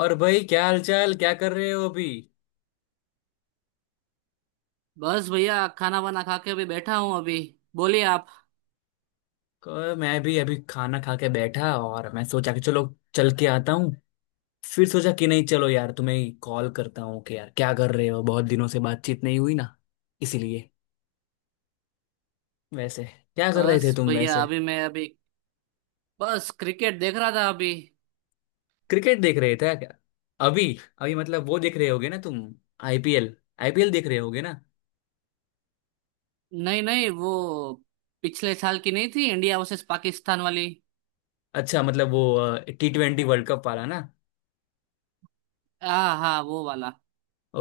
और भाई, क्या हाल चाल, क्या कर रहे हो अभी। बस भैया खाना वाना खा के अभी बैठा हूँ अभी। बोलिए आप। मैं भी अभी खाना खा के बैठा, और मैं सोचा कि चलो चल के आता हूँ। फिर सोचा कि नहीं, चलो यार तुम्हें कॉल करता हूँ कि यार क्या कर रहे हो, बहुत दिनों से बातचीत नहीं हुई ना, इसीलिए। वैसे क्या कर रहे बस थे तुम भैया वैसे। अभी मैं अभी बस क्रिकेट देख रहा था अभी। क्रिकेट देख रहे थे क्या। अभी अभी मतलब वो देख रहे होगे ना तुम, आईपीएल। आईपीएल देख रहे होगे ना। नहीं नहीं वो पिछले साल की नहीं थी, इंडिया वर्सेस पाकिस्तान वाली। अच्छा, मतलब वो T20 वर्ल्ड कप वाला ना। हाँ हाँ वो वाला।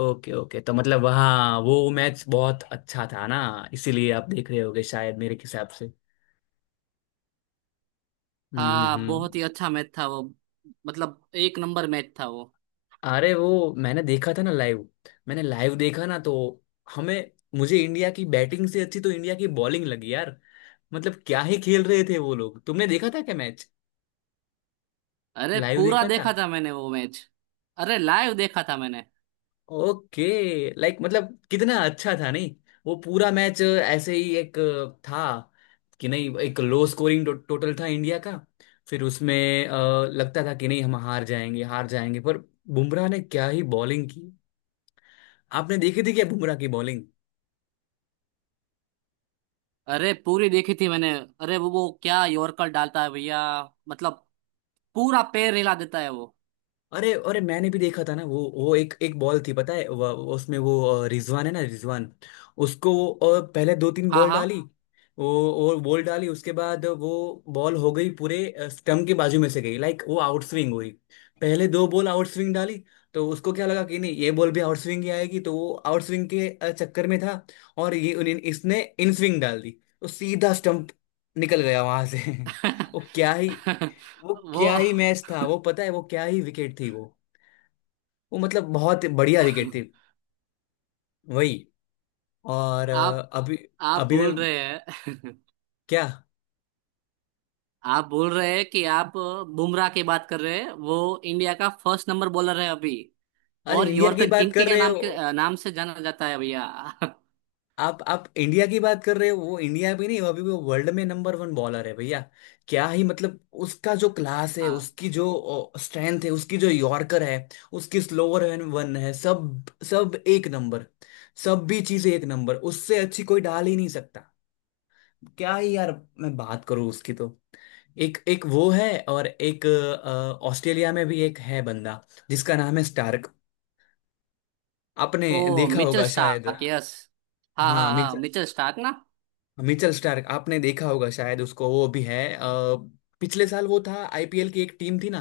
ओके ओके, तो मतलब हाँ, वो मैच बहुत अच्छा था ना, इसीलिए आप देख रहे होगे शायद मेरे हिसाब से। हम्म हम्म हाँ बहुत हम्म। ही अच्छा मैच था वो। मतलब एक नंबर मैच था वो। अरे वो मैंने देखा था ना लाइव। मैंने लाइव देखा ना, तो हमें मुझे इंडिया की बैटिंग से अच्छी तो इंडिया की बॉलिंग लगी यार। मतलब क्या ही खेल रहे थे वो लोग। तुमने देखा था क्या मैच, अरे लाइव पूरा देखा था। देखा था मैंने वो मैच। अरे लाइव देखा था मैंने। ओके। लाइक मतलब कितना अच्छा था नहीं। वो पूरा मैच ऐसे ही एक था कि नहीं, एक लो स्कोरिंग टोटल था इंडिया का। फिर उसमें लगता था कि नहीं हम हार जाएंगे हार जाएंगे, पर बुमराह ने क्या ही बॉलिंग की। आपने देखी थी क्या बुमराह की बॉलिंग। अरे पूरी देखी थी मैंने। अरे वो क्या यॉर्कर डालता है भैया। मतलब पूरा पैर हिला देता है वो। अरे अरे, मैंने भी देखा था ना। वो एक एक बॉल थी पता है, वो उसमें वो रिजवान है ना, रिजवान, उसको वो पहले दो तीन हाँ बॉल हाँ। डाली। वो और बॉल डाली, उसके बाद वो बॉल हो गई पूरे स्टम्प के बाजू में से गई। लाइक वो आउट स्विंग हुई। पहले दो बॉल आउट स्विंग डाली, तो उसको क्या लगा कि नहीं ये बॉल भी आउट स्विंग ही आएगी, तो वो आउट स्विंग के चक्कर में था। और ये इसने इन स्विंग डाल दी, तो सीधा स्टम्प निकल गया वहां से। वो क्या ही, वो क्या वो ही मैच था वो। पता है वो क्या ही विकेट थी वो। वो मतलब बहुत बढ़िया विकेट थी वही। और आप अभी। आप अभी मैं बोल रहे हैं। क्या। आप बोल रहे हैं कि आप बुमराह की बात कर रहे हैं। वो इंडिया का फर्स्ट नंबर बॉलर है अभी। अरे और इंडिया की यॉर्कर बात किंग कर के रहे नाम हो। से जाना जाता है भैया। आप इंडिया की बात कर रहे हो, वो इंडिया भी नहीं, अभी वो वर्ल्ड में नंबर वन बॉलर है भैया। क्या ही, मतलब उसका जो क्लास है, हाँ। उसकी जो स्ट्रेंथ है, उसकी जो यॉर्कर है, उसकी स्लोअर एंड वन है, सब। सब एक नंबर, सब भी चीजें एक नंबर, उससे अच्छी कोई डाल ही नहीं सकता। क्या ही यार। मैं बात करूँ उसकी तो एक एक वो है और एक ऑस्ट्रेलिया में भी एक है बंदा जिसका नाम है स्टार्क, आपने ओ देखा मिचेल होगा शायद। Stark, yes. हाँ हाँ, हाँ हाँ, मिचेल मिचेल स्टार्क ना। मिचेल स्टार्क आपने देखा होगा शायद। उसको वो भी है पिछले साल वो था, आईपीएल की एक टीम थी ना,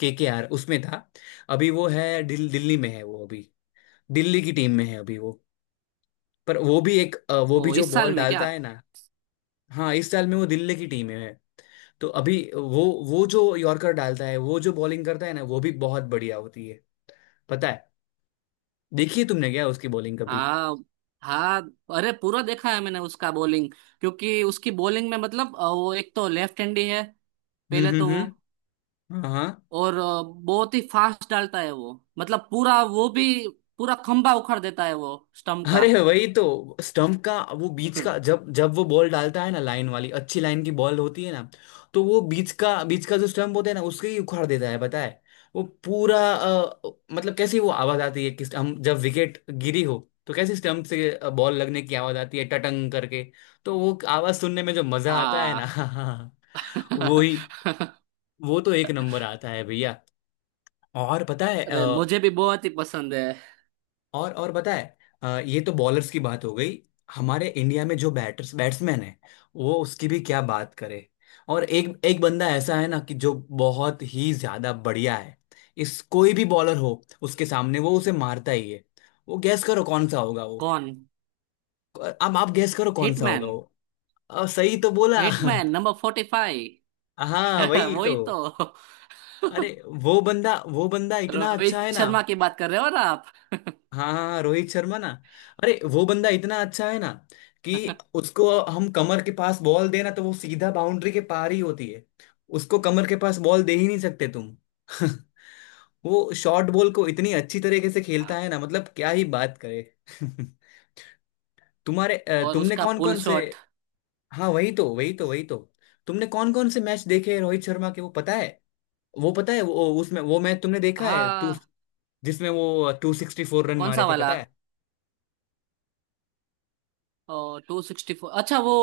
केकेआर, उसमें था। अभी वो है दिल्ली में है वो अभी। दिल्ली की टीम में है अभी वो। पर वो भी एक वो भी ओ जो इस साल बॉल में क्या? डालता है ना। हाँ इस साल में वो दिल्ली की टीम में है, तो अभी वो जो यॉर्कर डालता है, वो जो बॉलिंग करता है ना, वो भी बहुत बढ़िया होती है पता है। देखिए तुमने क्या उसकी बॉलिंग कभी। हाँ हाँ। अरे पूरा देखा है मैंने उसका बॉलिंग। क्योंकि उसकी बॉलिंग में मतलब वो एक तो लेफ्ट हैंडी है पहले तो वो। हम्म। हाँ हाँ। और बहुत ही फास्ट डालता है वो। मतलब पूरा वो भी पूरा खंभा उखाड़ देता है वो स्टंप का। अरे वही तो, स्टंप का। वो बीच का, जब जब वो बॉल डालता है ना लाइन वाली, अच्छी लाइन की बॉल होती है ना, तो वो बीच का, बीच का जो स्टंप होता है ना, उसके ही उखाड़ देता है पता है। वो पूरा मतलब कैसी वो आवाज आती है, कि हम जब विकेट गिरी हो, तो कैसी स्टंप से बॉल लगने की आवाज आती है टटंग करके। तो वो आवाज सुनने में जो मजा आता है आ। ना। वो ही। वो तो एक नंबर आता है भैया। और पता है, अरे मुझे भी बहुत ही पसंद है। और पता है ये तो बॉलर्स की बात हो गई। हमारे इंडिया में जो बैटर्स बैट्समैन है, वो उसकी भी क्या बात करे। और एक एक बंदा ऐसा है ना कि जो बहुत ही ज्यादा बढ़िया है। इस कोई भी बॉलर हो उसके सामने, वो उसे मारता ही है। वो गैस करो कौन सा होगा वो। कौन? अब आप गैस करो कौन सा होगा हिटमैन। वो। अब सही तो बोला। Hitman number 45। हाँ वही तो। वही तो। अरे वो बंदा, वो बंदा इतना अच्छा है रोहित ना। शर्मा की बात कर रहे हो ना आप? हाँ हाँ हाँ, रोहित शर्मा ना। अरे वो बंदा इतना अच्छा है ना, कि उसको हम कमर के पास बॉल देना, तो वो सीधा बाउंड्री के पार ही होती है। उसको कमर के पास बॉल दे ही नहीं सकते तुम। वो शॉर्ट बॉल को इतनी अच्छी तरीके से आ, खेलता है ना, मतलब क्या ही बात करे। तुम्हारे और तुमने उसका कौन पुल कौन से। शॉट। हाँ वही तो वही तो वही तो। तुमने कौन कौन से मैच देखे हैं रोहित शर्मा के, वो पता है। वो पता है वो उसमें, वो मैच तुमने देखा है टू, हाँ। जिसमें वो 264 रन कौन मारे सा थे वाला? पता है। ओ, 264, अच्छा वो।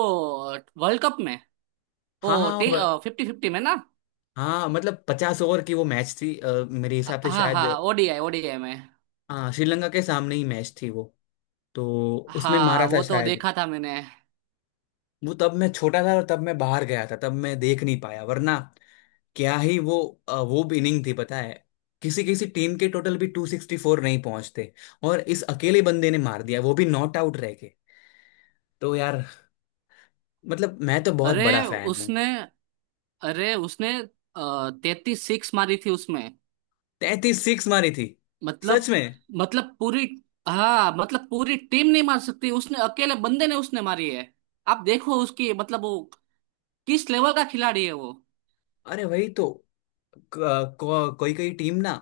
वर्ल्ड कप में। हाँ ओ। हाँ टी 50-50 में ना? हाँ, मतलब 50 ओवर की वो मैच थी मेरे हाँ हिसाब से हाँ शायद। हाँ, ओडीआई ओडीआई में। हाँ श्रीलंका के सामने ही मैच थी वो, तो उसमें हाँ मारा था वो तो शायद। देखा था मैंने। वो तब मैं छोटा था और तब मैं बाहर गया था, तब मैं देख नहीं पाया, वरना क्या ही वो। वो भी इनिंग थी पता है। किसी किसी टीम के टोटल भी 264 नहीं पहुंचते, और इस अकेले बंदे ने मार दिया वो भी नॉट आउट रह के। तो यार मतलब मैं तो बहुत बड़ा अरे फैन हूँ। उसने अरे उसने 33 सिक्स मारी थी उसमें। 33 सिक्स मारी थी। मतलब, सच में। मतलब पूरी। हाँ मतलब पूरी टीम नहीं मार सकती, उसने अकेले बंदे ने उसने मारी है। आप देखो उसकी, मतलब वो किस लेवल का खिलाड़ी है वो। अरे वही तो, कोई कोई टीम ना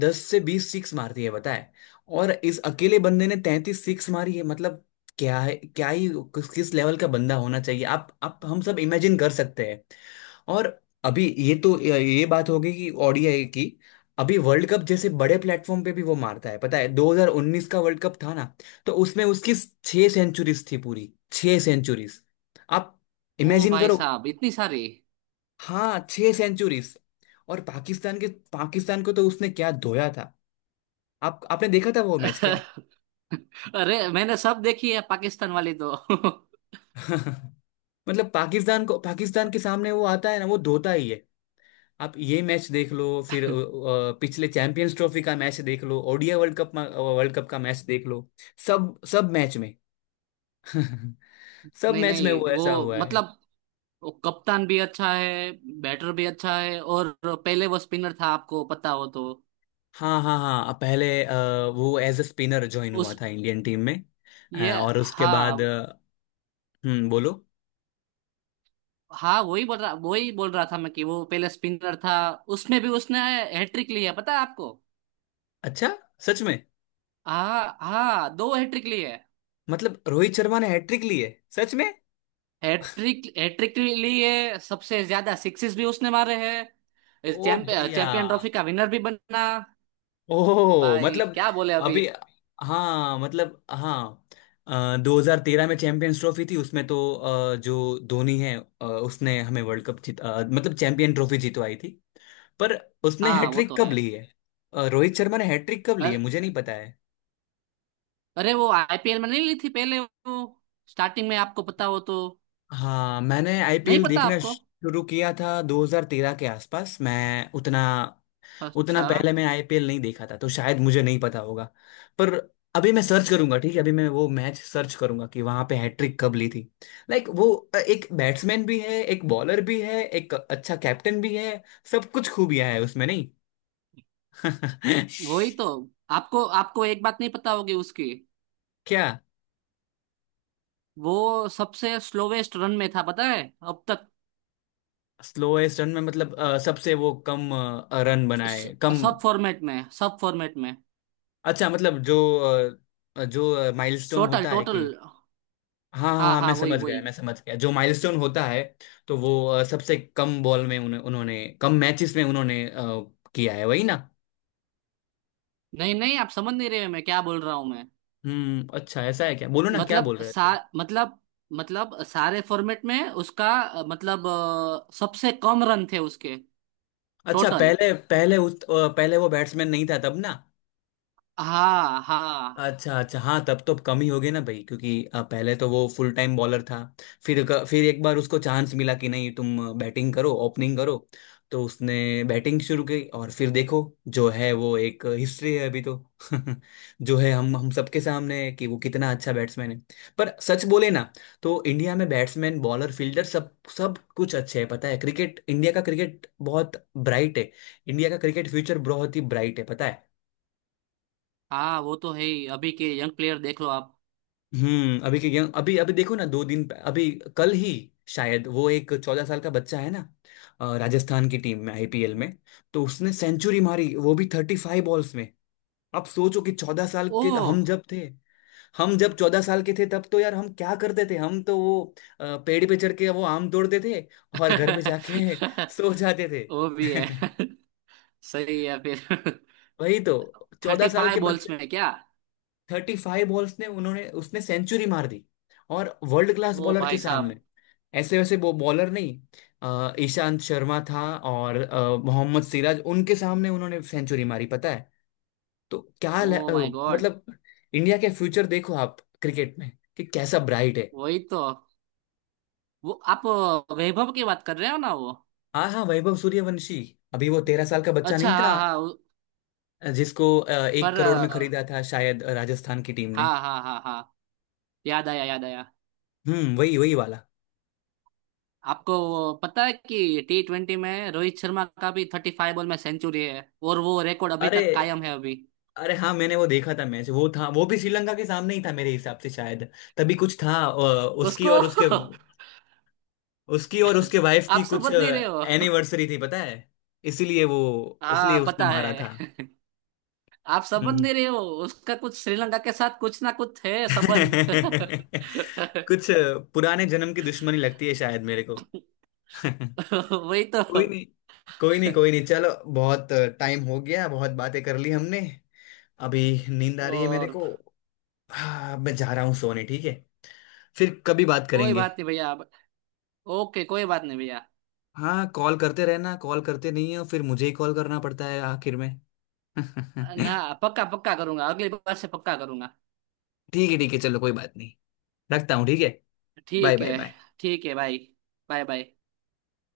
10 से 20 सिक्स मारती है बताए, और इस अकेले बंदे ने 33 सिक्स मारी है, मतलब क्या है, क्या ही। किस किस लेवल का बंदा होना चाहिए, आप हम सब इमेजिन कर सकते हैं। और अभी ये तो, ये बात होगी कि ओडीआई की। अभी वर्ल्ड कप जैसे बड़े प्लेटफॉर्म पे भी वो मारता है पता है। 2019 का वर्ल्ड कप था ना, तो उसमें उसकी 6 सेंचुरीज थी, पूरी 6 सेंचुरीज। आप ओ इमेजिन भाई करो। साहब, इतनी सारी। हाँ 6 सेंचुरीज। और पाकिस्तान के, पाकिस्तान को तो उसने क्या धोया था। आप, आपने देखा था वो मैच क्या। अरे मैंने सब देखी है पाकिस्तान वाली तो। मतलब पाकिस्तान को, पाकिस्तान के सामने वो आता है ना, वो धोता ही है। आप ये मैच देख लो, फिर पिछले चैंपियंस ट्रॉफी का मैच देख लो, ODI world cup, world cup का मैच देख लो। सब सब मैच में सब नहीं मैच में वो नहीं वो ऐसा हुआ है। मतलब वो कप्तान भी अच्छा है, बैटर भी अच्छा है और पहले वो स्पिनर था, आपको पता हो तो। हाँ हाँ हाँ पहले वो एज अ स्पिनर ज्वाइन हुआ उस था इंडियन टीम में। ये और उसके बाद हाँ। बोलो। हाँ वही बोल रहा, वही बोल रहा था मैं कि वो पहले स्पिनर था। उसमें भी उसने हैट्रिक ली है, पता है आपको? अच्छा, सच में। हाँ हाँ, दो हैट्रिक ली है। मतलब रोहित शर्मा ने हैट्रिक ली है, सच में। हैट्रिक हैट्रिक ली है, सबसे ज्यादा सिक्सेस भी उसने मारे हैं। ओ भैया। चैंपियन ट्रॉफी का विनर भी बना। ओ भाई मतलब, क्या बोले अभी। अभी। हाँ मतलब हाँ, अ, 2013 में चैंपियंस ट्रॉफी थी, उसमें तो जो धोनी है, उसने हमें वर्ल्ड कप जीत मतलब चैंपियन ट्रॉफी जीतवाई थी। पर उसने हाँ वो हैट्रिक तो कब ली है, रोहित शर्मा ने हैट्रिक कब ली है। है, मुझे नहीं पता है। अरे वो आईपीएल में नहीं ली थी पहले वो स्टार्टिंग में, आपको पता हो तो। हाँ मैंने नहीं आईपीएल पता देखना आपको। शुरू किया था 2013 के आसपास। मैं उतना, उतना अच्छा। पहले मैं आईपीएल नहीं देखा था, तो शायद मुझे नहीं पता होगा। पर अभी मैं सर्च करूंगा, ठीक है, अभी मैं वो मैच सर्च करूंगा कि वहां पे हैट्रिक कब ली थी। लाइक वो एक बैट्समैन भी है, एक बॉलर भी है, एक अच्छा कैप्टन भी है, सब कुछ खूबियां है उसमें नहीं। वही तो। आपको आपको एक बात नहीं पता होगी उसकी। क्या। वो सबसे स्लोवेस्ट रन में था पता है, अब तक। स्लोएस्ट रन में मतलब सबसे वो कम रन बनाए स- कम। सब फॉर्मेट में, सब फॉर्मेट में। अच्छा, मतलब जो जो माइलस्टोन टोटल, होता है टोटल। कि, हाँ हाँ हाँ हाँ, मैं हाँ, वही समझ गया वही। मैं समझ गया, जो माइलस्टोन होता है, तो वो सबसे कम बॉल में उन्हें उन्होंने, कम मैचेस में उन्होंने किया है वही ना। नहीं नहीं आप समझ नहीं रहे मैं क्या बोल रहा हूँ मैं। हम्म, अच्छा ऐसा है, क्या, बोलो ना, क्या बोल मतलब रहे थे। सा मतलब, मतलब सारे फॉर्मेट में उसका मतलब सबसे कम रन थे उसके अच्छा, टोटल। पहले पहले उस पहले वो बैट्समैन नहीं था तब ना। हाँ हाँ अच्छा अच्छा, हाँ तब तो कम ही हो गए ना भाई, क्योंकि पहले तो वो फुल टाइम बॉलर था। फिर फिर एक बार उसको चांस मिला कि नहीं तुम बैटिंग करो, ओपनिंग करो, तो उसने बैटिंग शुरू की, और फिर देखो जो है वो एक हिस्ट्री है अभी तो। जो है हम सबके सामने है कि वो कितना अच्छा बैट्समैन है। पर सच बोले ना, तो इंडिया में बैट्समैन, बॉलर, फील्डर, सब सब कुछ अच्छे है पता है। क्रिकेट, इंडिया का क्रिकेट बहुत ब्राइट है। इंडिया का क्रिकेट फ्यूचर बहुत ही ब्राइट है पता है। हाँ, वो तो है ही। अभी के यंग प्लेयर देख लो आप। हम्म, अभी के यंग, अभी अभी देखो ना, अभी कल ही शायद, वो एक 14 साल का बच्चा है ना राजस्थान की टीम में, आईपीएल में, तो उसने सेंचुरी मारी वो भी 35 बॉल्स में। आप सोचो कि 14 साल के ओह। हम जब थे, हम जब 14 साल के थे तब तो यार हम क्या करते थे, हम तो वो पेड़ पे चढ़ के वो आम तोड़ते थे, और घर पे जाके सो जाते वो भी है। थे। सही है फिर। वही तो। चौदह थर्टी साल फाइव के बॉल्स बच्चे। में क्या? 35 बॉल्स ने उन्होंने, उसने सेंचुरी मार दी, और वर्ल्ड क्लास ओ बॉलर के भाई साहब। सामने। ऐसे वैसे वो बॉलर नहीं, ईशांत शर्मा था और मोहम्मद सिराज, उनके सामने उन्होंने सेंचुरी मारी पता है। तो क्या ओ माय गॉड। मतलब इंडिया के फ्यूचर देखो आप क्रिकेट में, कि कैसा ब्राइट है। वही तो। वो आप वैभव की बात कर रहे हो ना वो? हाँ हाँ, वैभव सूर्यवंशी। अभी वो 13 साल का बच्चा अच्छा नहीं था, हाँ हाँ वो- जिसको एक पर अ, करोड़ में खरीदा था शायद राजस्थान की टीम ने। हाँ हाँ हाँ हाँ, याद आया याद आया। हम्म, वही वही वाला। आपको वो पता है कि T20 में रोहित शर्मा का भी 35 बॉल में सेंचुरी है, और वो रिकॉर्ड अभी अरे तक कायम है अभी। अरे हाँ, मैंने वो देखा था मैच। वो था वो भी श्रीलंका के सामने ही था मेरे हिसाब से शायद। तभी कुछ था उसको। उसकी और उसके वाइफ आप की कुछ समझ नहीं रहे हो। एनिवर्सरी थी पता है, इसीलिए वो, इसलिए हाँ उसने पता मारा था। है। आप संबंध हम्म। दे रहे हो। उसका कुछ श्रीलंका के साथ कुछ ना कुछ है संबंध। कुछ पुराने जन्म की दुश्मनी लगती है शायद मेरे को। वही तो। कोई नहीं, कोई नहीं, कोई नहीं, चलो। बहुत टाइम हो गया, बहुत बातें कर ली हमने। अभी नींद आ रही है मेरे और। को। हाँ मैं जा रहा हूँ सोने, ठीक है, फिर कभी बात कोई करेंगे। बात नहीं भैया आप-। ओके, कोई बात नहीं भैया। हाँ, कॉल करते रहना, कॉल करते नहीं हो, फिर मुझे ही कॉल करना पड़ता है आखिर में। ना ठीक पक्का, पक्का करूंगा, अगली बार से पक्का करूंगा। है। ठीक है चलो, कोई बात नहीं, रखता हूँ ठीक है। बाय ठीक बाय है। बाय। ठीक है भाई। Bye bye.